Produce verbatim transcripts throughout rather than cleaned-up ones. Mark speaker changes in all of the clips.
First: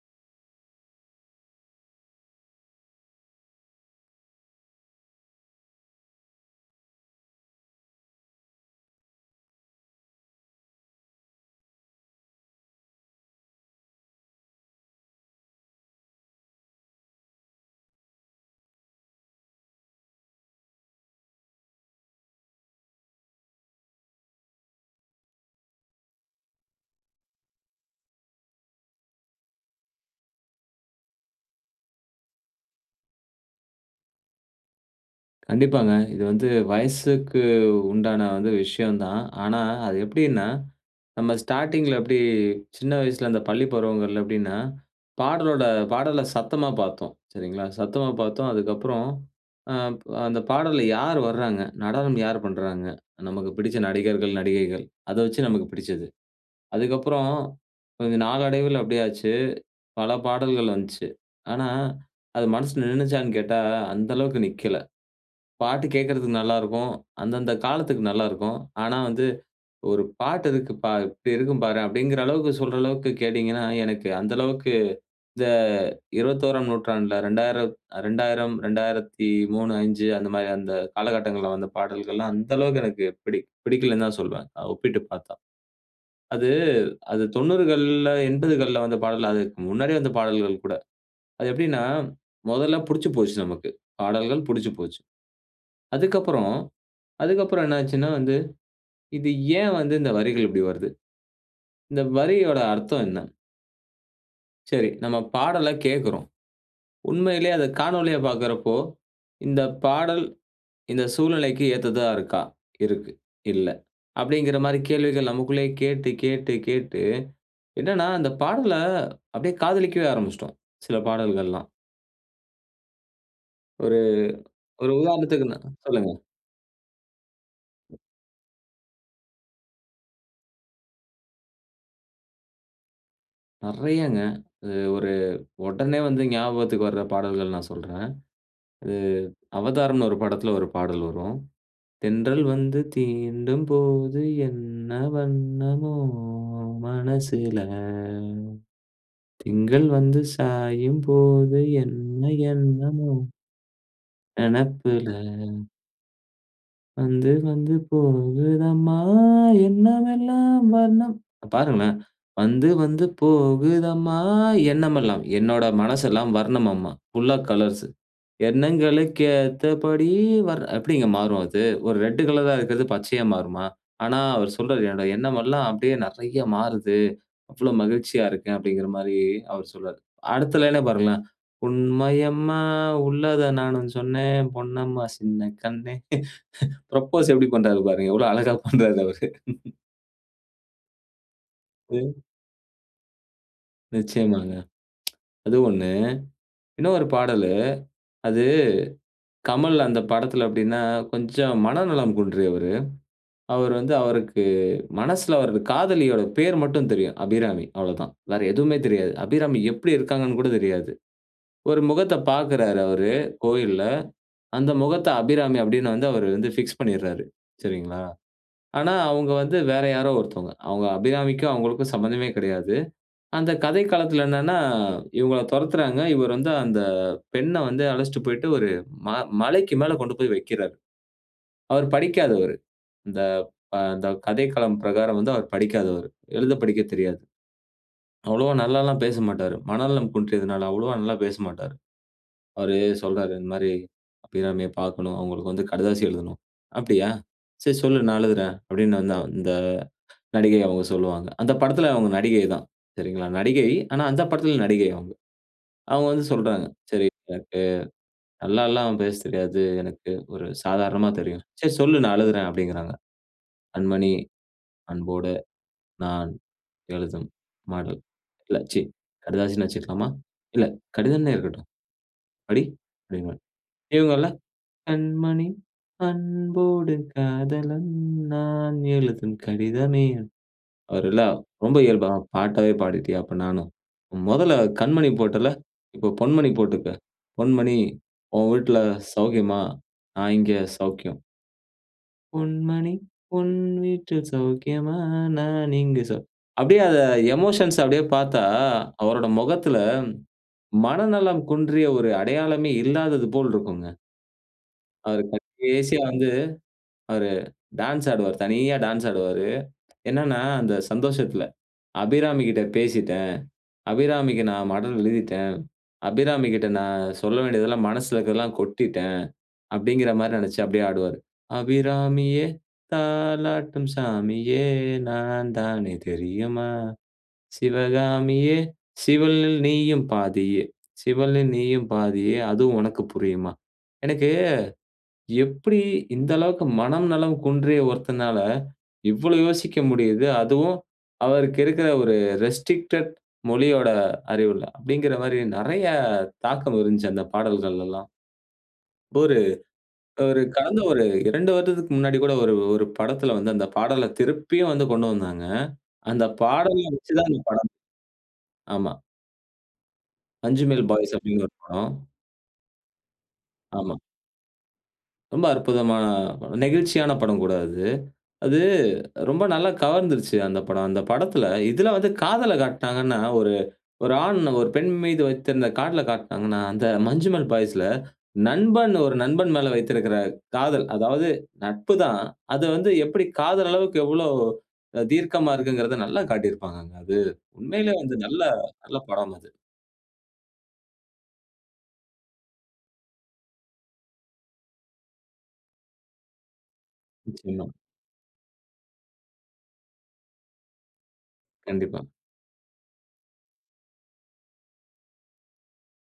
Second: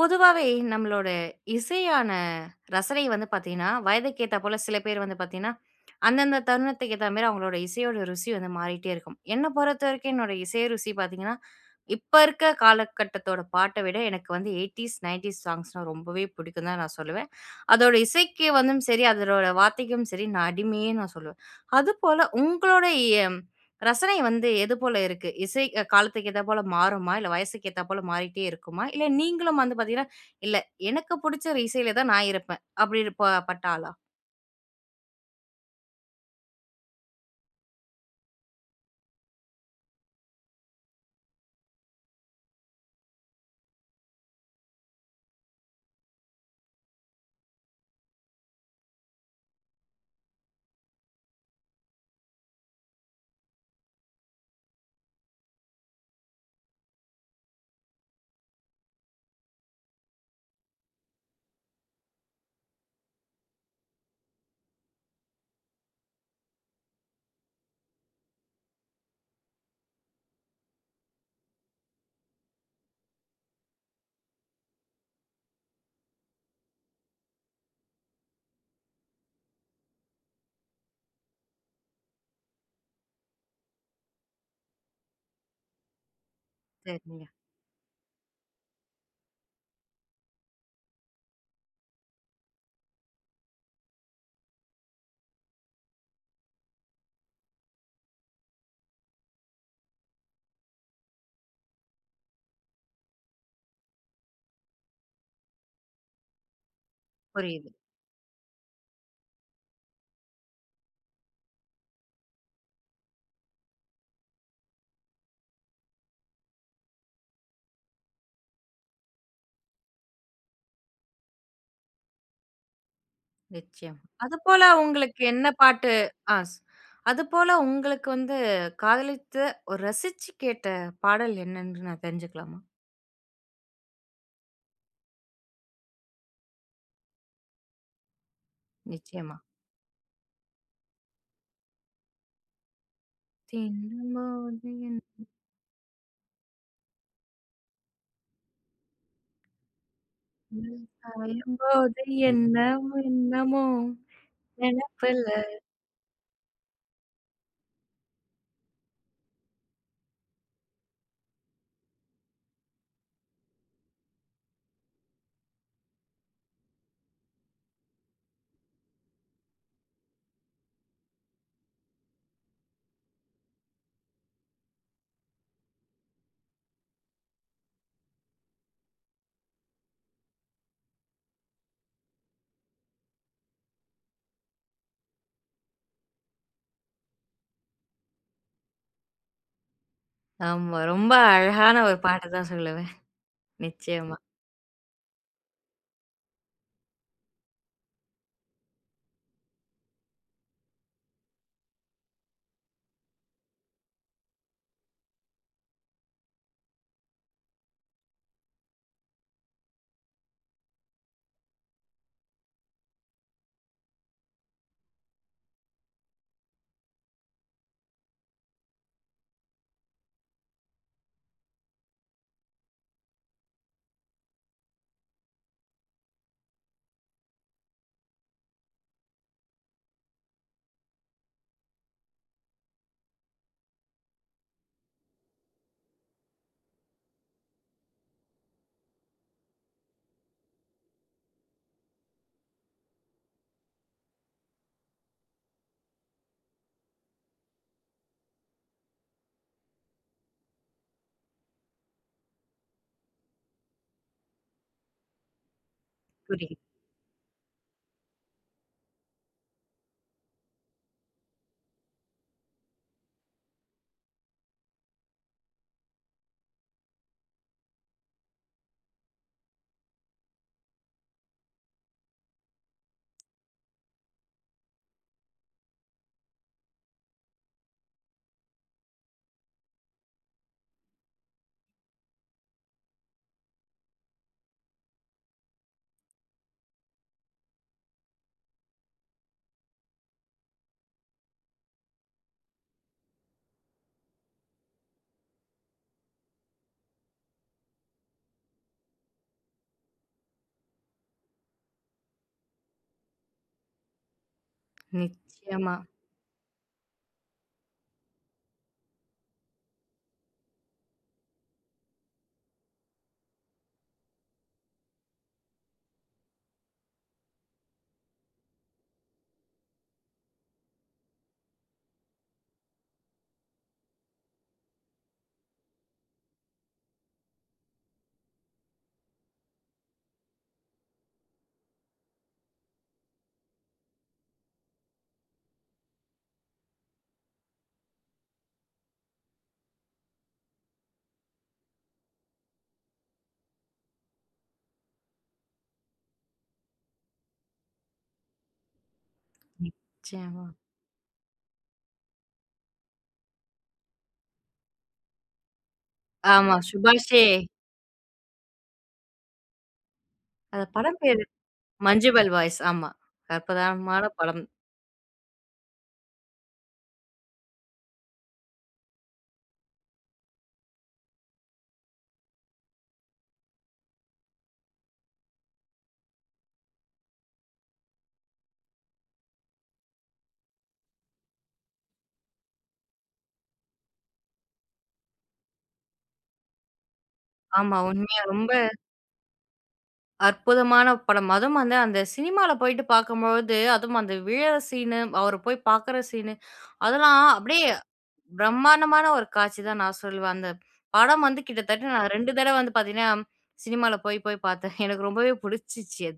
Speaker 1: பொதுவாவே நம்மளோட, இசையான ரசனை வந்து பார்த்தீங்கன்னா, வயதுக்கு ஏத்தா போல சில பேர் வந்து பார்த்தீங்கன்னா, அந்தந்த தருணத்துக்கு ஏத்த மாதிரி அவங்களோட இசையோட ருசி வந்து மாறிட்டே இருக்கும். என்ன பொறுத்தவரைக்கும் என்னோட இசை ருசி பார்த்தீங்கன்னா, இப்ப இருக்க காலகட்டத்தோட பாட்ட விட, எனக்கு வந்து எய்ட்டீஸ், நைன்ட்டீஸ் சாங்ஸ்னா ரொம்பவே புடிக்கும் தான் நான் சொல்லுவேன். அதோட இசைக்கு வந்தும் சரி, அதனோட வார்த்தைக்கும் சரி நான் அடிமைன்னு நான் சொல்லுவேன். அதுபோல உங்களோடய ரசனை வந்து எது போல இருக்கு? இசை காலத்துக்கு ஏத்தா போல மாறுமா? இல்ல வயசுக்கு ஏத்தா போல மாறிட்டே இருக்குமா? இல்ல நீங்களும் வந்து பார்த்தீங்கன்னா, இல்ல எனக்கு புடிச்ச ஒரு இசைல தான் நான் இருப்பேன். அப்டின்னு ப பட்ட ஆளா?
Speaker 2: கண்டிப்பாங்க. இது வந்து வயசுக்கு உண்டான வந்து விஷயம் தான். ஆனா அது எப்படின்னா, நம்ம ஸ்டார்ட்டிங்ல எப்டி, சின்ன வயசுல, அந்த பள்ளி பருவங்கள்ல எப்டின்னா, பாடலோட பாடல சத்தமா பார்த்தோம். சரிங்களா? சத்தமா பார்த்தோம். அதுக்கு அப்புறம் அ, அந்த பாடல்ல யார் வர்றாங்க? நடனம் யார் பண்றாங்க? நமக்கு பிடிச்ச நடிகர்கள், நடிகைகள் அத வச்சு நமக்கு பிடிச்சது. அதுக்கு அப்புறம், கொஞ்சம் நாளடைவில எப்டி ஆச்சு, பல பாடல்கள் வன்ச்சு. ஆனா அது மனசுல நின்னுச்சான்னு கேட்டா அந்த அளவுக்கு நிக்கல. பாட்டு கேக்கறதுக்கு நல்லா இருக்கும். அந்தந்த காலத்துக்கு நல்லா இருக்கும். ஆனா வந்து "ஒரு பாட்டு இருக்கு ப இப்டி இருக்கும் பாரேன்!" அப்டிங்கிற அளவுக்கு சொல்ற அளவுக்கு கேட்டீங்கன்னா, எனக்கு அந்த அளவுக்கு இந்த இருபத்தோராம் நூற்றாண்டுல இரண்டாயிரம் அ இரண்டாயிரம், இரண்டாயிரத்தி மூணு, அஞ்சு அந்த மாரி, அந்த காலகட்டங்கள்ல வந்த பாடல்கள்லாம் அந்த அளவுக்கு எனக்கு பிடி பிடிக்கலன்னு தான் சொல்லுவேன். ஒப்பிட்டு பார்த்தா. அது, அது
Speaker 1: சரிங்க.
Speaker 2: தொண்ணூறுகள்ல, எண்பதுகள்ல வந்த பாடல், அதுக்கு முன்னாடியே வந்த பாடல்கள் கூட. அது எப்டின்னா, முதல்ல புடிச்சு போச்சு நமக்கு, பாடல்கள் புடிச்சு போச்சு. அதுக்கு அப்புறம், அதுக்கு அப்புறம் என்ன ஆச்சுன்னா வந்து, இது ஏன் வந்து இந்த வரிகள் இப்டி வருது? இந்த வரியோட அர்த்தம் என்ன? சரி, நம்ம பாடல கேட்குறோம். உண்மையிலே அத
Speaker 1: புரியுது.
Speaker 2: காணொளியா பாக்குறப்போ, இந்த பாடல், இந்த சூழ்நிலைக்கு ஏத்ததா இருக்கா? இருக்கு, இல்ல அப்பிடிங்கிற மாரி கேள்விகள் நமக்குள்ளே கேட்டு, கேட்டு, கேட்டு என்னன்னா அந்த பாடல அப்பிடியே காதலிக்கவே ஆரம்பிச்சுட்டோம். சில பாடல்கள்லாம். ஒரு,
Speaker 1: நிச்சயமா. அது போல
Speaker 2: ஒரு
Speaker 1: உங்களுக்கு என்ன
Speaker 2: உதாரணத்துக்கு நா
Speaker 1: பாட்டு,
Speaker 2: சொல்லுங்க.
Speaker 1: அ, சொ அது போல உங்களுக்கு வந்து காதலித்து, ஒரு ரசிச்சு கேட்ட பாடல் என்னன்று நான் தெரிஞ்சுக்கலாமா?
Speaker 2: நெறயாங்க, அது ஒரு உடனே வந்து ஞாபகத்துக்கு வர்ற பாடல்கள் நான் சொல்றேன். அது,
Speaker 1: நிச்சயமா.
Speaker 2: அவதார்னு ஒரு படத்துல ஒரு பாடல் வரும் தென்றல் வந்து தீண்டும் போது என்ன
Speaker 1: [unintelligible]
Speaker 2: வண்ணமோ மனசுல. திங்கள் வந்து
Speaker 1: ம்,
Speaker 2: சாயும் போது
Speaker 1: சாயும்போது
Speaker 2: என்ன
Speaker 1: என்ன
Speaker 2: என்னமோ
Speaker 1: வண்ணமோ
Speaker 2: நெனப்புல
Speaker 1: நெனப்புல
Speaker 2: வந்து, வந்து போகுதம்மா எண்ணமெல்லாம் வர்ணம் அ, பாருங்களேன் வந்து, வந்து போகுதம்மா எண்ணமெல்லாம் என்னோட மனசெல்லாம் வர்ணம்மா. ஃபுல்லா கலர்ஸ்சு. எண்ணங்களுக்கு ஏத்தபடி வர் எப்பிடிங்க மாறும் அது. ஒரு ரெட்டு கலரா இருக்குறது, பச்சையா மாறுமா? ஆனா, அவரு சொல்றாரு என்னோட எண்ணம் எல்லாம் அப்பிடியே நெறய மாறுது. அவ்ளோ மகிழ்ச்சியா இருக்கேன். அப்பிடிங்கிற மாரி அவர் சொல்றாரு. அடுத்த லைன்னா பாருங்களேன், உண்மையம்மா உள்ளத நானும் சொன்னேன். பொன்னம்மா சின்ன கண்ணே ஃபுரப்போஸ் எப்பிடி பண்றாரு பாருங்க எவ்ளோ அழகா பண்றாரு அவரு
Speaker 1: ஆமா. ரொம்ப அழகான ஒரு
Speaker 2: ம்.
Speaker 1: பாட்ட தான் சொல்லுவேன். நிச்சயமா.
Speaker 2: நிச்சயமாங்க அது ஒண்ணு, இன்னொரு பாடலு அது, கமல் அந்த படத்துல அப்டின்னா, கொஞ்சம் மனநலம் குன்றியவரு. அவரு வந்து அவருக்கு மனசுல அவரது காதலியோட பேர் மட்டும் தெரியும். 'அபிராமி' அவ்ளோதான். வேற எதுவுமே தெரியாது. 'அபிராமி' எப்டி இருக்காங்கன்னு கூட தெரியாது. ஒரு முகத்த பார்க்கிறாரு அவரு, கோவில்ல. அந்த முகத்த 'அபிராமி' அப்டின்னு வந்து அவரு வந்து பிக்ஸ் பண்ணிர்றாரு. சரிங்களா? ஆனா அவுங்க வந்து வேற யாரோ ஒருத்தவங்க. அவங்க 'அபிராமிக்கும்', அவங்களுக்கும் சம்மந்தமே கெடையாது. அந்த கதைக்களத்துல என்னன்னா, இவங்கள தொரத்துறாங்க. இவர் வந்து அந்த பெண்ண வந்து அழைச்சிட்டு போய்ட்டு ஒரு, ம மலைக்கு மேல கொண்டு போய் வக்கிறாரு. அவரு படிக்காதவரு. இந்த ப த கதைக்களம் பிரகாரம் வந்து அவரு படிக்காதவரு. எழுத படிக்க தெரியாது. அவ்வளவா நல்லால்லாம் பேசமாட்டாரு. மனநலம் குன்றியதுனால, அவ்வளவா நல்லா பேசமாட்டாரு. அவரு சொல்றாரு. இந்த மாதிரி, "அபிராமிய பார்க்கனும். அவங்களுக்கு வந்து கடுதாசி எழுதனும். அப்டியா? சரி சொல்லு நான் எழுதுறேன்." அப்டின்னு வந்து இந்த நடிகை அவங்க சொல்வாங்க. அந்த படத்துல அவங்க நடிகை தான். சரிங்களா, நடிகை, ஆனா அந்த படத்துல நடிகை அவுங்க. அவுங்க வந்து
Speaker 1: [unintelligible]
Speaker 2: சொல்றாங்க. "சரி, எனக்கு நல்லால்லாம் பேச தெரியாது. எனக்கு ஒரு சாதாரணமாத் தெரியும். சரி சொல்லு நான் எழுதுறேன்" அப்டின்கிறாங்க "கண்மணி, அன்போட, நான், எழுதும், மடல். இல்ல ச்சீ கடிதாசின்னே வச்சுக்கலாமா? இல்ல கடிதம்ன்னே இருக்கட்டும். படி" அப்டின்பார். இவங்க இல்ல "கண்மணி அன்போடு காதலன் நான் எழுதும் கடிதமே!" அவர் எல்லாம் ரொம்ப இயல்பா "பாட்டாவே பாடிட்டியா அப்ப நானும். மொதல்ல கண்மணி போட்ல்ல. இப்ப பொன்மணி போட்டுக்க. பொன்மணி ஓன் வீட்ல சௌக்கியமா? நான் இங்க சௌக்கியம்!" "பொன் மணி உன் வீட்டில் சௌக்கியமா? நான் இங்கு சௌ" அப்டியே எமோஷன்ஸ் அ அப்டியே பார்த்தா! அவரோட முகத்துல, மனநலம் குன்றிய ஒரு அடையாளமே இல்லாதது போல் இருக்குங்க! அவரு [unintelligible]
Speaker 1: நிச்சியமா.
Speaker 2: கடைசில வந்து, அவரு, டான்ஸ் ஆடுவாரு. தனியா டான்ஸ் ஆடுவாரு. என்னனா அந்த சந்தோஷத்துல, "அபிராமி கிட்ட பேசிட்டேன். அபிராமிக்கு நான் மடல் எழுதிட்டேன். அபிராமிகிட்ட நான் சொல்ல வேண்டியதெல்லாம் மனசுல இருக்கறதெல்லாம் கொட்டிட்டேன்!" அப்டிங்கிற மாரி நெனைச்சு அப்டியே ஆடுவாரு. "அபிராமியே! தாலாட்டும் சாமியே! நான் தானே தெரியுமா? சிவகாமியே! சிவனில் நீயும் பாதியே சிவனில் நீயும் பாதியே அதுவும் உனக்கு புரியுமா?" எனக்கு எப்டி இந்த அளவுக்கு மனம்நலம் குன்றிய ஒருத்தனால, இவ்ளோ யோசிக்க முடியுது. அதுவும் அவருக்கு இருக்குற ஒரு ரெஸ்ட்ரிக்டட் மொழியோட அறிவுல? அப்டிங்குற மாரி, நெறைய தாக்கம் இருன்ச்சு அந்த பாடல்கள்ல எல்லாம். இப்போரு ஒரு
Speaker 1: நிச்சியமா.
Speaker 2: கடந்த ஒரு இரண்டு வருடத்துக்கு முன்னாடி கூட ஒரு ஒரு படத்துல வந்து அந்த பாடல திருப்பியும் வந்து கொண்டு வந்தாங்க. அந்த
Speaker 1: ஆமா,
Speaker 2: பாடல வச்சு
Speaker 1: சுபாஷே!
Speaker 2: தான் அந்த படம். ஆமா.
Speaker 1: அந்த
Speaker 2: 'மஞ்சுமல்
Speaker 1: படம்
Speaker 2: பாய்ஸ்'
Speaker 1: பேரு,
Speaker 2: அப்டிங்கற ஒரு படம்.
Speaker 1: 'மஞ்சும்மல் பாய்ஸ்' ஆமா,
Speaker 2: ஆமா.
Speaker 1: அற்புதமான படம்.
Speaker 2: ரொம்ப அற்புதமான படம், நெகிழ்ச்சியான படம் கூட அது. அது ரொம்ப நல்லா கவர்ந்துருச்சு அந்த படம். அந்த படத்தில, இதில வந்து காதல காட்னாங்கனா, ஒரு ஒரு ஆண், ஒரு பெண் மீது வைத்திருந்த காதலைக் காட்னாங்கனா, அந்த 'மஞ்சு மல் பாய்ஸ்ல' நண்பன், ஒரு நண்பன் மேல வைத்திருக்கிற காதல். அதாவது நட்பு தான். அது வந்து எப்டி காதல் அளவுக்கு எவ்ளோ தீர்க்கமா இருக்கிங்கறத நல்லா காட்டியிருப்பாங்க. அது
Speaker 1: ஆமா.
Speaker 2: உண்மையிலே வந்து
Speaker 1: உண்மையா,
Speaker 2: நல்லா
Speaker 1: ரொம்ப.
Speaker 2: நல்ல படம் அது.
Speaker 1: அற்புதமான படம்! அதுவும் வந்து அந்த சினிமால போயிட்டு பார்க்கும்பொழுது, அதுவும் அந்த விழுற சீனு, அவரு போய் பாக்குற சீனு, அதெல்லாம்
Speaker 2: நிச்சயமா.
Speaker 1: அப்டியே பிரம்மாண்டமான ஒரு காட்சி தான் நான் சொல்லுவேன். அந்த படம் வந்து கிட்டத்தட்ட
Speaker 2: கண்டிப்பா.
Speaker 1: நான் ரெண்டு தடவ வந்து பார்த்தீங்கன்னா, சினிமால போய், போய் பாத்தேன். எனக்கு ரொம்பவே புடிச்சிச்சு.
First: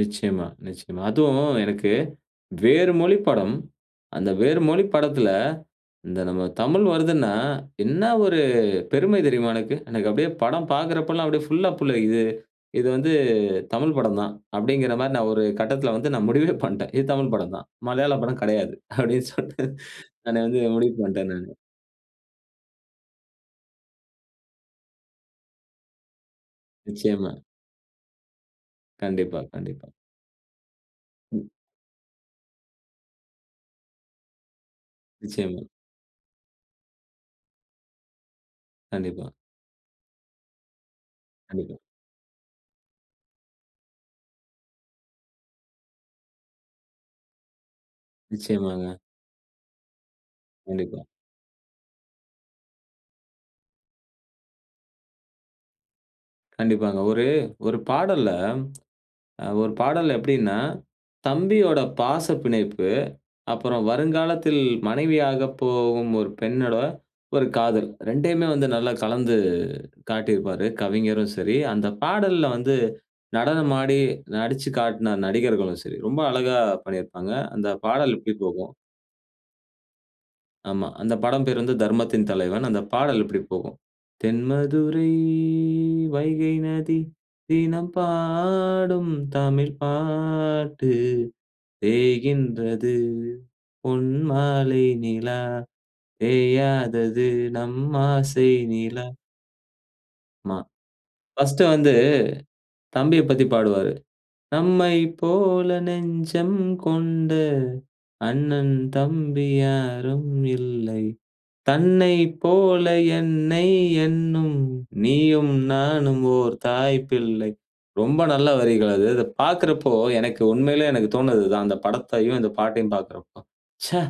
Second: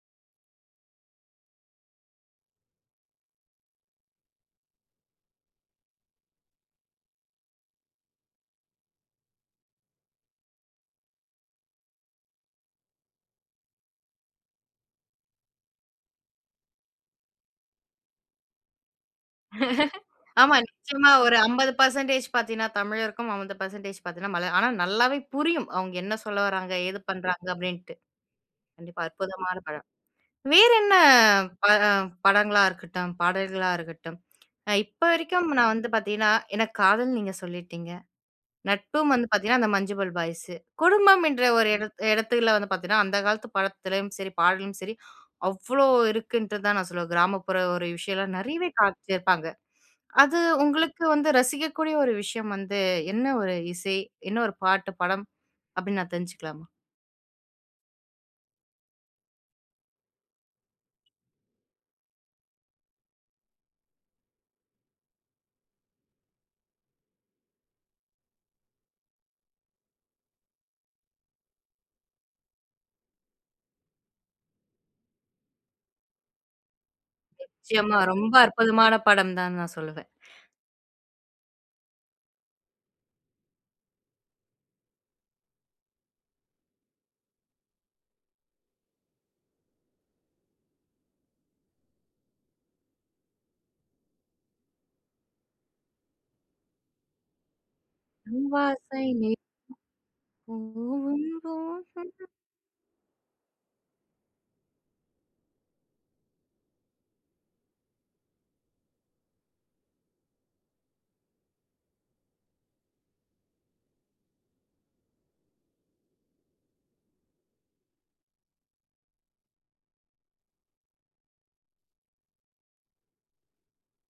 Speaker 2: நிச்சயமா, நிச்சயமா. அதுவும் எனக்கு வேறு மொழி படம், அந்த வேறு மொழி படத்தில, இந்த நம்ம தமிழ் வருதுனா, என்ன ஒரு பெருமை தெரியுமா எனக்கு. எனக்கு அப்டியே படம் பார்க்கிறப்ப எல்லாம் அப்டியே ஃபுல்லா புல்லரிக்குது. இது வந்து தமிழ் படம் தான்! அப்டிங்கற மாரி நான் ஒரு கட்டத்தில வந்து நான் முடிவே பண்டன். இது தமிழ் படம் தான். மலையாள படம் கெடையாது. அப்டின்னு சொல்ட்டு நானே
Speaker 1: ஆமா.
Speaker 2: வந்து, முடிவு
Speaker 1: நிச்சயமா
Speaker 2: பண்டன்
Speaker 1: ஒரு
Speaker 2: நானு.
Speaker 1: அம்பது பெர்சன்டேஜ் பார்த்தீனா, தமிழருக்கும். அம்பது பெர்சன்டேஜ் பார்த்தீனா மலயா ஆனா நல்லாவே புரியும். அவங்க என்ன சொல்ல வராங்க, ஏது
Speaker 2: நிச்சயமா.
Speaker 1: பண்றாங்க அப்டின்ட்டு. கண்டிப்பா,
Speaker 2: கண்டிப்பா,
Speaker 1: அற்புதமான படம்.
Speaker 2: கண்டிப்பா.
Speaker 1: வேறென்ன
Speaker 2: ம்.
Speaker 1: பட படங்களா இருக்கட்டும், பாடல்களா இருக்கட்டும், அ இப்ப வரைக்கும்
Speaker 2: நிச்சயமா.
Speaker 1: நான் வந்து பார்த்தீங்கன்னா, எனக்கு காதல் நீங்க சொல்லிட்டீங்க. நட்பும் வந்து
Speaker 2: கண்டிப்பா.
Speaker 1: பார்த்தீங்கன்னா அந்த 'மஞ்சுமல் பாய்ஸு'. குடும்பம் என்ற ஒரு
Speaker 2: கண்டிப்பா.
Speaker 1: இடத் இடத்துல வந்து பார்த்தீங்கன்னா, அந்த காலத்து படத்துலயும் சரி பாடலும் சரி அவ்ளோ இருக்குன்ட்டு தான் நான் சொல்லுவேன். கிராமப்புற ஒரு விஷயம்லாம், நெறையவே
Speaker 2: நிச்சயமாங்க.
Speaker 1: காமிச்சிருப்பாங்க. அது
Speaker 2: கண்டிப்பா.
Speaker 1: உங்களுக்கு வந்து ரசிக்கக்கூடிய ஒரு விஷயம் வந்து என்ன ஒரு இசை? என்ன ஒரு பாட்டு, படம்? அப்டின்னு நான் தெரிஞ்சுக்கலாமா?
Speaker 2: கண்டிப்பாங்க. ஒரு ஒரு பாடல்ல, அ ஒரு பாடல்ல எப்டினா, தம்பியோட பாச பிணைப்பு, அப்புறம் வருங்காலத்தில் மனைவியாக போகும் ஒரு பெண்ணோட ஒரு காதல் ரெண்டையுமே வந்து நல்லா கலந்து காட்டியிருப்பாரு. கவிஞரும் சரி, அந்த பாடல்ல வந்து நடனம் ஆடி, நடிச்சு காட்ன நடிகர்களும் சரி. ரொம்ப அழகா பண்ணிருப்பாங்க. அந்த
Speaker 1: நிச்சயமா.
Speaker 2: பாடல்
Speaker 1: ரொம்ப
Speaker 2: இப்டி போகும்.
Speaker 1: அற்புதமான படம் தான்னு நான் சொல்லுவேன்.
Speaker 2: ஆமா. அந்த படம் பெயர் வந்து 'தர்மத்தின் தலைவன்.' அந்த பாடல் இப்டி போகும். "தென்மதுரை வைகை நதி, தினம் பாடும், தமிழ் பாட்டு. பேய்கின்றது பொன்மாலை நிலா, பேயாதது நம் ஆசை
Speaker 1: நம் ஆசை
Speaker 2: நிலா!"
Speaker 1: நிலா.
Speaker 2: மா.
Speaker 1: போகும்,
Speaker 2: ஃபர்ஸ்டு வந்து
Speaker 1: தோறும்.
Speaker 2: தம்பியப் பத்தி பாடுவாரு. "நம்மை போல நெஞ்சம் கொண்ட, அண்ணன், தம்பி யாரும் இல்லை. தன்னை போல என்னை எண்ணும், நீயும் நானும் ஓர் தாய் பிள்ளை!" ரொம்ப நல்ல வரிகள் அது. அதபாக்கிறப்போ, எனக்கு உண்மையிலேயே எனக்கு தோன்னது இதான். அந்த படத்தையும், இந்த பாட்டையும் பார்க்கிறப்போ, "ச்சே!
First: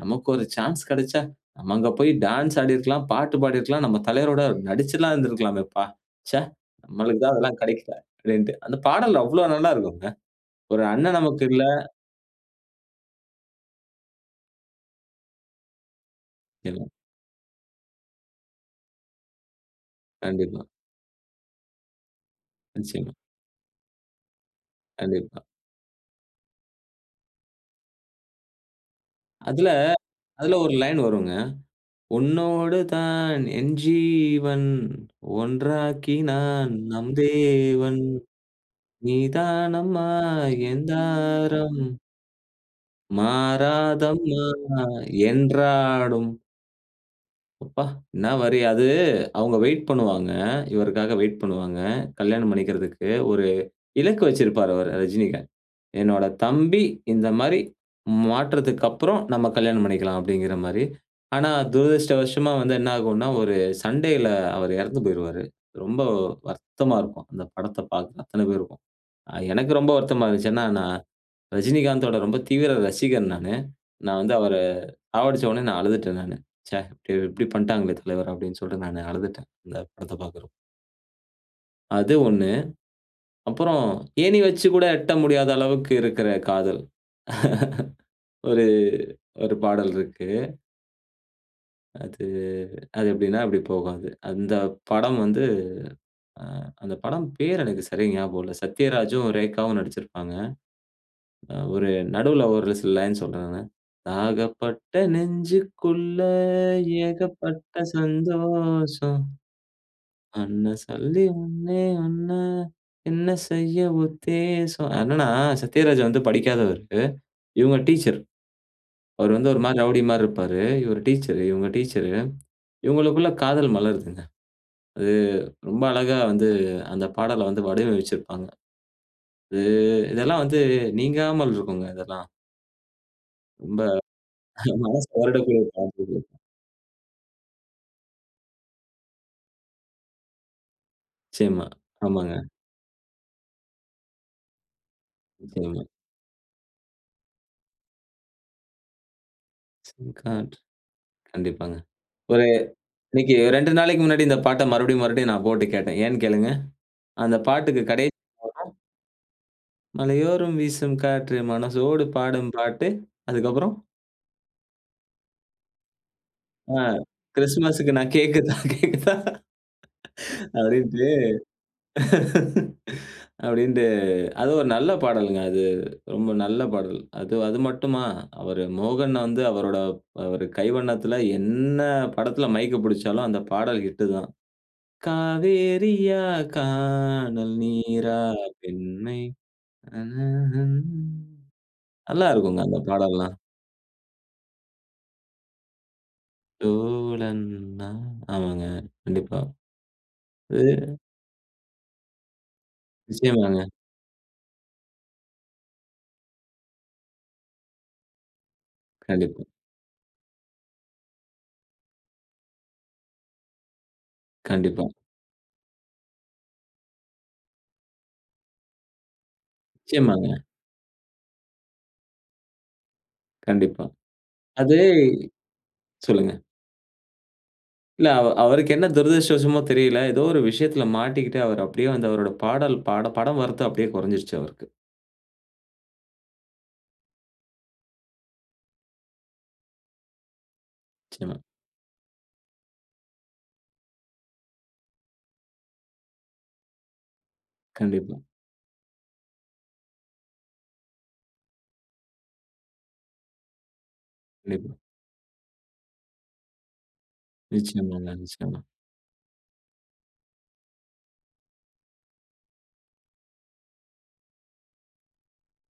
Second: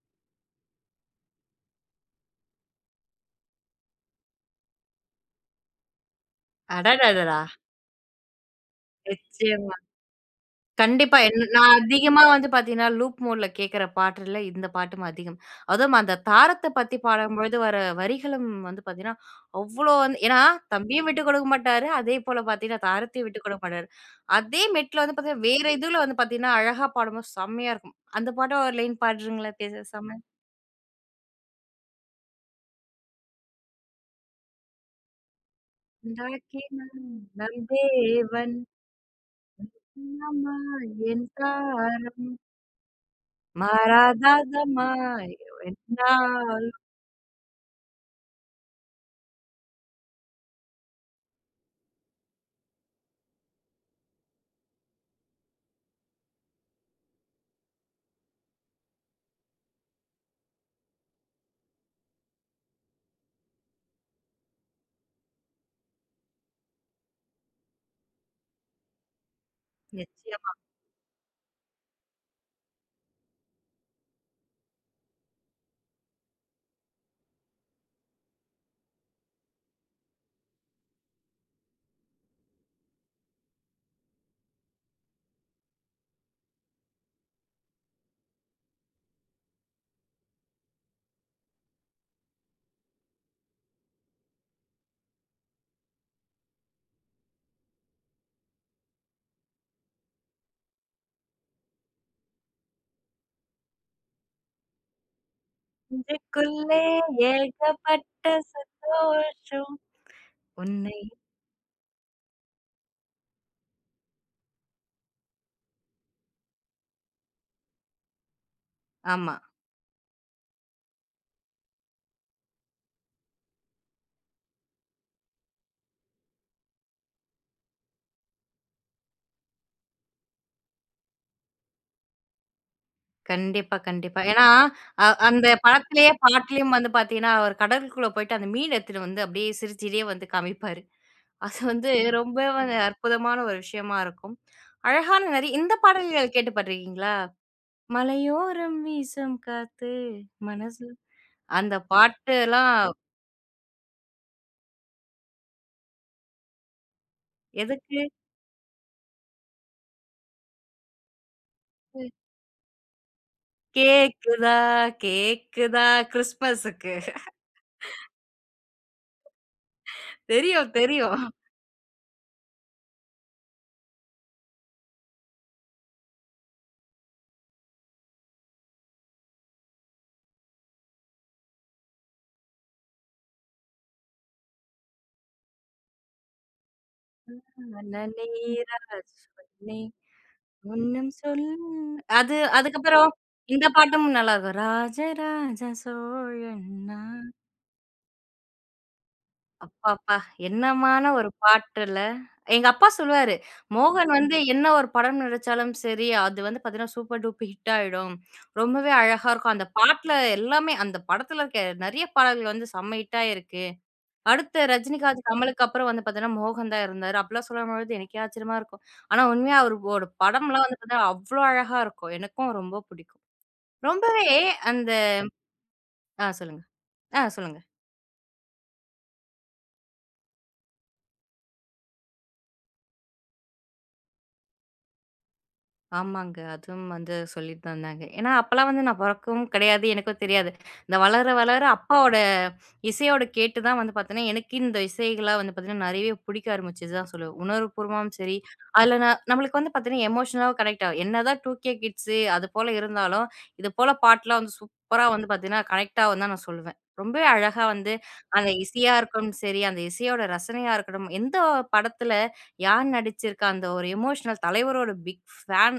Speaker 2: நமக்கு ஒரு சான்ஸ் கிடைச்சா, நம்ம அங்க போய் டான்ஸ் ஆடியிருக்கலாம், பாட்டு பாடியிருக்கலாம். நம்ம தலைவரோட நடிச்சுலாம் இருந்திருக்கலாமே பா. ச்சே! நமளுக்கு தான்
Speaker 1: அடடடடா!
Speaker 2: அதெல்லாம் கிடைக்கல." அப்டிண்டு. அந்த பாடல் அவ்ளோ நல்லா
Speaker 1: நிச்சயமா!
Speaker 2: இருக்குங்க. ஒரு அண்ணன்
Speaker 1: கண்டிப்பா,
Speaker 2: நமக்கு
Speaker 1: என்ன
Speaker 2: இல்ல.
Speaker 1: நான் அதிகமா வந்து பார்த்தீங்கன்னா, லூப் மோட்ல கேக்கிற பாட்டுல இந்த பாட்டும் அதிகம். அதுவும் அந்த தாரத்த
Speaker 2: எல்லாம்.
Speaker 1: பத்தி பாடும்பொழுது வர வரிகளும் வந்து பார்த்தீங்கன்னா, அவ்ளோ வந்து, ஏன்னா,
Speaker 2: கண்டிப்பா.
Speaker 1: தம்பியும் விட்டு குடுக்க மாட்டாரு. அதே போல பார்த்தீங்கன்னா,
Speaker 2: நிச்சயமா.
Speaker 1: தாரத்தையும் விட்டு குடுக்க மாட்டாரு. அதே மெட்ல வந்து.
Speaker 2: கண்டிப்பா.
Speaker 1: பார்த்தீங்கன்னா, வேற இதுல வந்து பார்த்தீங்கன்னா, அழகா பாடும்போது செம்மையா இருக்கும். அந்த பாட்டு ஒரு லைன் பாட்றீங்களா?
Speaker 2: அதுல,
Speaker 1: தேஜசம.
Speaker 2: அதுல ஒரு லைன் வருங்க. "உன்னோடு தான் என்ஜீவன், ஒன்றாக்கி நான்
Speaker 1: ஒன்றாக்கினான்
Speaker 2: நம்
Speaker 1: நம்
Speaker 2: தேவன்.
Speaker 1: தேவன்.
Speaker 2: நீதானமா
Speaker 1: நீதானம்மா
Speaker 2: என்
Speaker 1: என்
Speaker 2: தாரம்!"
Speaker 1: தாரம்.
Speaker 2: மாறாதம்மா
Speaker 1: மறாதாதம்மா யோ
Speaker 2: என்றாடும்.
Speaker 1: என்னாலும்.
Speaker 2: அப்ப, என்ன வரி. அது அவுங்க வெயிட் பண்ணுவாங்க. இவருக்காக வெயிட் பண்ணுவாங்க. கல்யாணம் பண்ணிக்குறதுக்கு. ஒரு இலக்கு வைச்சுருப்பாரு அவரு ரஜினிகாந்த். என்னோட தம்பி இந்த மாரி மாற்றத்துக்கப்புறம் நம்ம கல்யாணம் பண்ணிக்கலாம், அப்டீங்குற மாரி. ஆனா, துரதிஷ்டவஷமா வந்து என்ன ஆகும்னா, ஒரு சண்டைல அவரு இறந்து போய்ருவாரு. ரொம்ப வருத்தமா இருக்கும், அந்த படத்த பாக்குற அத்தன பேருக்கும். எனக்கு ரொம்ப வருத்தமா இருந்துச்சு.
Speaker 1: நிச்சயமா.
Speaker 2: என்னா, நான், ரஜினிகாந்தோட ரொம்ப தீவிர ரசிகன் நானு. நான் வந்து அவர சாவடிச்சோடனே நான் அழுதுட்டேன் நானு. "ச்ச! இப்டி பண்ணிட்டாங்களே தலைவர!" அப்டீன்னு சொல்ட்டு நான் அழுதுட்டேன். இந்த படத்த பாக்குறப்போ. அது ஒண்ணு. அப்புறம் ஏணி வச்சு கூட எட்ட முடியாத அளவுக்கு இருக்குற காதல். ஒரு ஒரு பாடல் இருக்கு. அது, அது எப்டீன்னா, இப்டி போகும் அது. அந்த படம் வந்து அ அந்த படம் பேரு எனக்கு சரியா ஞாபகம் இல்ல. சத்யராஜும், ரேகாவும் நடிச்சுருப்பாங்க. அ ஒரு நடுவுல ஒரு சில லைன் சொல்றேன் நானு, "தாகப்பட்ட நெஞ்சுக்குள்ள
Speaker 1: நெஞ்சுக்குள்ளே
Speaker 2: ஏகப்பட்ட
Speaker 1: ஏகப்பட்ட
Speaker 2: சந்தோஷம்.
Speaker 1: சந்தோஷம்,
Speaker 2: என்ன
Speaker 1: உன்னை.
Speaker 2: சொல்லி ஒண்ணே ஒண்ணு என்ன செய்ய உத்தேசம்." அது என்னென்ன, சத்யராஜ் வந்து படிக்காதவர். இவுங்க டீச்சர். அவரு
Speaker 1: ஆமா.
Speaker 2: வந்து ஒரு மாரி ரவுடி மாரி இருப்பாரு. இவர் டீச்சரு இவுங்க டீச்சரு. இவங்களுக்குள்ள காதல் மலருதுங்க. அது ரொம்ப அழகா வந்து அந்த பாடல வந்து வடிவமைச்சுருப்பாங்க. அது இதெல்லாம் வந்து நீங்காமல் இருக்குங்க இதெல்லாம்.
Speaker 1: கண்டிப்பா,
Speaker 2: ரொம்ப
Speaker 1: கண்டிப்பா. ஏனா அ
Speaker 2: மனசு
Speaker 1: அந்த
Speaker 2: வருடக்கூடிய பாட்டு
Speaker 1: படத்திலேயே
Speaker 2: இது.
Speaker 1: பாட்டுலயும் வந்து பாத்தீங்கன்னா, அவர் கடலுக்குள்ள போயிட்டு அந்த மீன் எடுத்துட்டு வந்து அப்டியே சிரிச்சிட்டே வந்து காமிப்பாரு. அது
Speaker 2: நிச்சியமா,
Speaker 1: வந்து ரொம்ப
Speaker 2: ஆமாங்க.
Speaker 1: அற்புதமான ஒரு விஷயமா இருக்கும். அழகான நெறைய இந்த
Speaker 2: நிச்சியமா.
Speaker 1: பாடல்கள் கேட்டு பாத்துருகீங்களா? "மலையோரம் வீசம் காத்து
Speaker 2: [unintelligible]
Speaker 1: மனச" அந்த
Speaker 2: கண்டிப்பாங்க. ஒரு
Speaker 1: பாட்டெல்லாம்
Speaker 2: இன்னைக்கு ரெண்டு நாளைக்கு முன்னாடி இந்த பாட்ட மறுபடியும் மறுபடியும் நான் போட்டு கேட்டேன். ஏன்னு கேளுங்க? அந்த பாட்டுக்கு
Speaker 1: எதுக்கு?
Speaker 2: கடைசி வரும். "மலையோரும் வீசும் காற்று மனசோடு
Speaker 1: ம்.
Speaker 2: பாடும் பாட்டு" அதுக்கு அப்பறம்.
Speaker 1: கேக்குதா, கேக்குதா?
Speaker 2: ஆ,
Speaker 1: கிறிஸ்ட்மஸ்க்கு.
Speaker 2: கிறிஸ்துமஸ்க்கு நான் கேக் கேக்குதா?
Speaker 1: தெரியும்,
Speaker 2: அப்டீன்ட்டு
Speaker 1: தெரியும்.
Speaker 2: அப்டின்ட்டு, அது ஒரு நல்ல பாடல்ங்க. அது, ரொம்ப நல்ல பாடல். அது, அது மட்டுமா அவரு மோகன் வந்து அவரோட ப் அவரு கைவண்ணத்தில என்ன படத்தில மைக் புடிச்சாலும் அந்த பாடல் ஹிட்டு தான். "காவேரியா காணல்
Speaker 1: [unintelligible]
Speaker 2: நீரா
Speaker 1: "நேரங்கள்
Speaker 2: பெண்மை
Speaker 1: நே
Speaker 2: ஹ்ம், ஹ்ம். ஹ்ம், ஹ்ம்.
Speaker 1: ஒண்ணு
Speaker 2: ஹ்ம்.
Speaker 1: சொல்லும்",
Speaker 2: நல்லா
Speaker 1: அது
Speaker 2: இருக்குங்க அந்த
Speaker 1: அதுக்கு அப்புறம்
Speaker 2: பாடலாம்.
Speaker 1: இந்த பாட்டும் நல்லா இருக்கும், "ராஜராஜ சோழன் நான்".
Speaker 2: தோழன் நான். ஆமாங்க, கண்டிப்பா.
Speaker 1: அப்பப்பா!
Speaker 2: இது.
Speaker 1: என்னமான ஒரு பாட்டுல! எங்க அப்பா சொல்லுவாரு,
Speaker 2: நிச்சியமாங்க.
Speaker 1: "மோகன் வந்து என்ன ஒரு படம் நடிச்சாலும் சரி. அது வந்து பாத்தீங்கன்னா, சூப்பர் டூப் ஹிட் ஆகிடும். ரொம்பவே அழகா
Speaker 2: கண்டிப்பா.
Speaker 1: இருக்கும் அந்த பாட்டுல எல்லாமே அந்த படத்தில இருக்க நெறைய பாடல்கள் வந்து செம்ம ஹிட்டாயிருக்கு. அடுத்த
Speaker 2: கண்டிப்பா.
Speaker 1: ரஜினிகாந்த், கமலுக்கு அப்புறம் வந்து பாத்தீங்கன்னா, மோகன் தான் இருந்தாரு." அப்டீலாம் சொல்லும்போது எனக்கே ஆச்சரியமா இருக்கும். ஆனா உண்மையா அவரோட
Speaker 2: நிச்சியமாங்க.
Speaker 1: படம்லாம் வந்து பாத்தன்னா அவ்வளோ அழகா இருக்கும். எனக்கும் ரொம்ப புடிக்கும்.
Speaker 2: கண்டிப்பா.
Speaker 1: ரொம்பவே
Speaker 2: அது
Speaker 1: அந்த ஆ
Speaker 2: சொல்லுங்க.
Speaker 1: சொல்லுங்க ஆ சொல்லுங்க.
Speaker 2: இல்ல. அவ அவருக்கு என்ன துரதிருஷ்டவசமோ தெரியல. ஏதோ ஒரு விஷயத்துல மாட்டிக்கிட்டு அவரு அப்டியே வந்து அவரோட பாடல் பாட படம் வரத்து அப்டீயே குறைஞ்சுருச்சு அவருக்கு.
Speaker 1: ஆமாங்க. அதுவும் வந்து சொல்லித் தந்தாங்க. ஏன்னா அப்போலாம் வந்து நான் பொறக்கவும் கிடையாது எனக்கும் தெரியாது. நான் வளர
Speaker 2: நிச்சியமா.
Speaker 1: வளர அப்பாவோட, இசையோட கேட்டு தான் வந்து பாத்தீங்கன்னா, எனக்கு இந்த இசைகள் வந்து பாத்தீங்கன்னா, நெறைய புடிக்க ஆரம்பிச்சு தான் சொல்லுவேன். உணர்வு பூர்வமாவும்
Speaker 2: கண்டிப்பா.
Speaker 1: சரி அதுல ந நம்மளுக்கு வந்து பாத்தீங்கன்னா எமோஷனல கனெக்ட் ஆகும். என்னதான் டுகே கிட்ஸ் அது போல இருந்தாலும் இது போல பாட்டுலாம் வந்து
Speaker 2: கண்டிப்பா.
Speaker 1: சூப்பரா வந்து பார்த்தீங்கன்னா, கனெக்ட் ஆகும் நான் சொல்லுவேன். ரொம்பவே அழகா வந்து
Speaker 2: நிச்சியமாங்க,
Speaker 1: அந்த
Speaker 2: நிச்சியமா.
Speaker 1: இசையா இருக்கனும் சரி அந்த இசையோட ரசனையா இருக்கட்டும் எந்த படத்தில யார் நடிச்சுருக்கா, அந்த ஒரு எமோஷனல் தலைவரோட பிக் ஃபேன்.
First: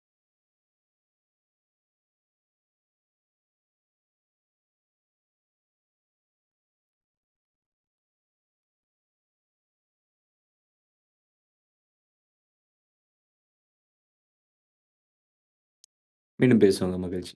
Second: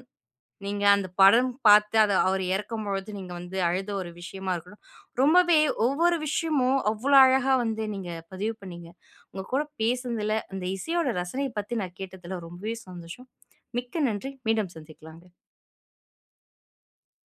Speaker 1: நீங்க அந்த படம் பாத்து அவர் இறக்கும் பொழுது நீங்க வந்து அழுத ஒரு விஷயமா இருக்கட்டும். ரொம்பவே ஒவ்வொரு விஷயமும், அவ்வளோ அழகா வந்து நீங்க பதிவு பண்ணிங்க. உங்க கூட பேசுனதில, இந்த இசையோட ரசனையப் பத்தி நான் கேட்டதில, ரொம்பவே சந்தோஷம். மிக்க நன்றி. மீண்டும் சந்திக்கலாங்க.
Speaker 2: மீண்டும் பேசுவோம்ங்க, மகிழ்ச்சி.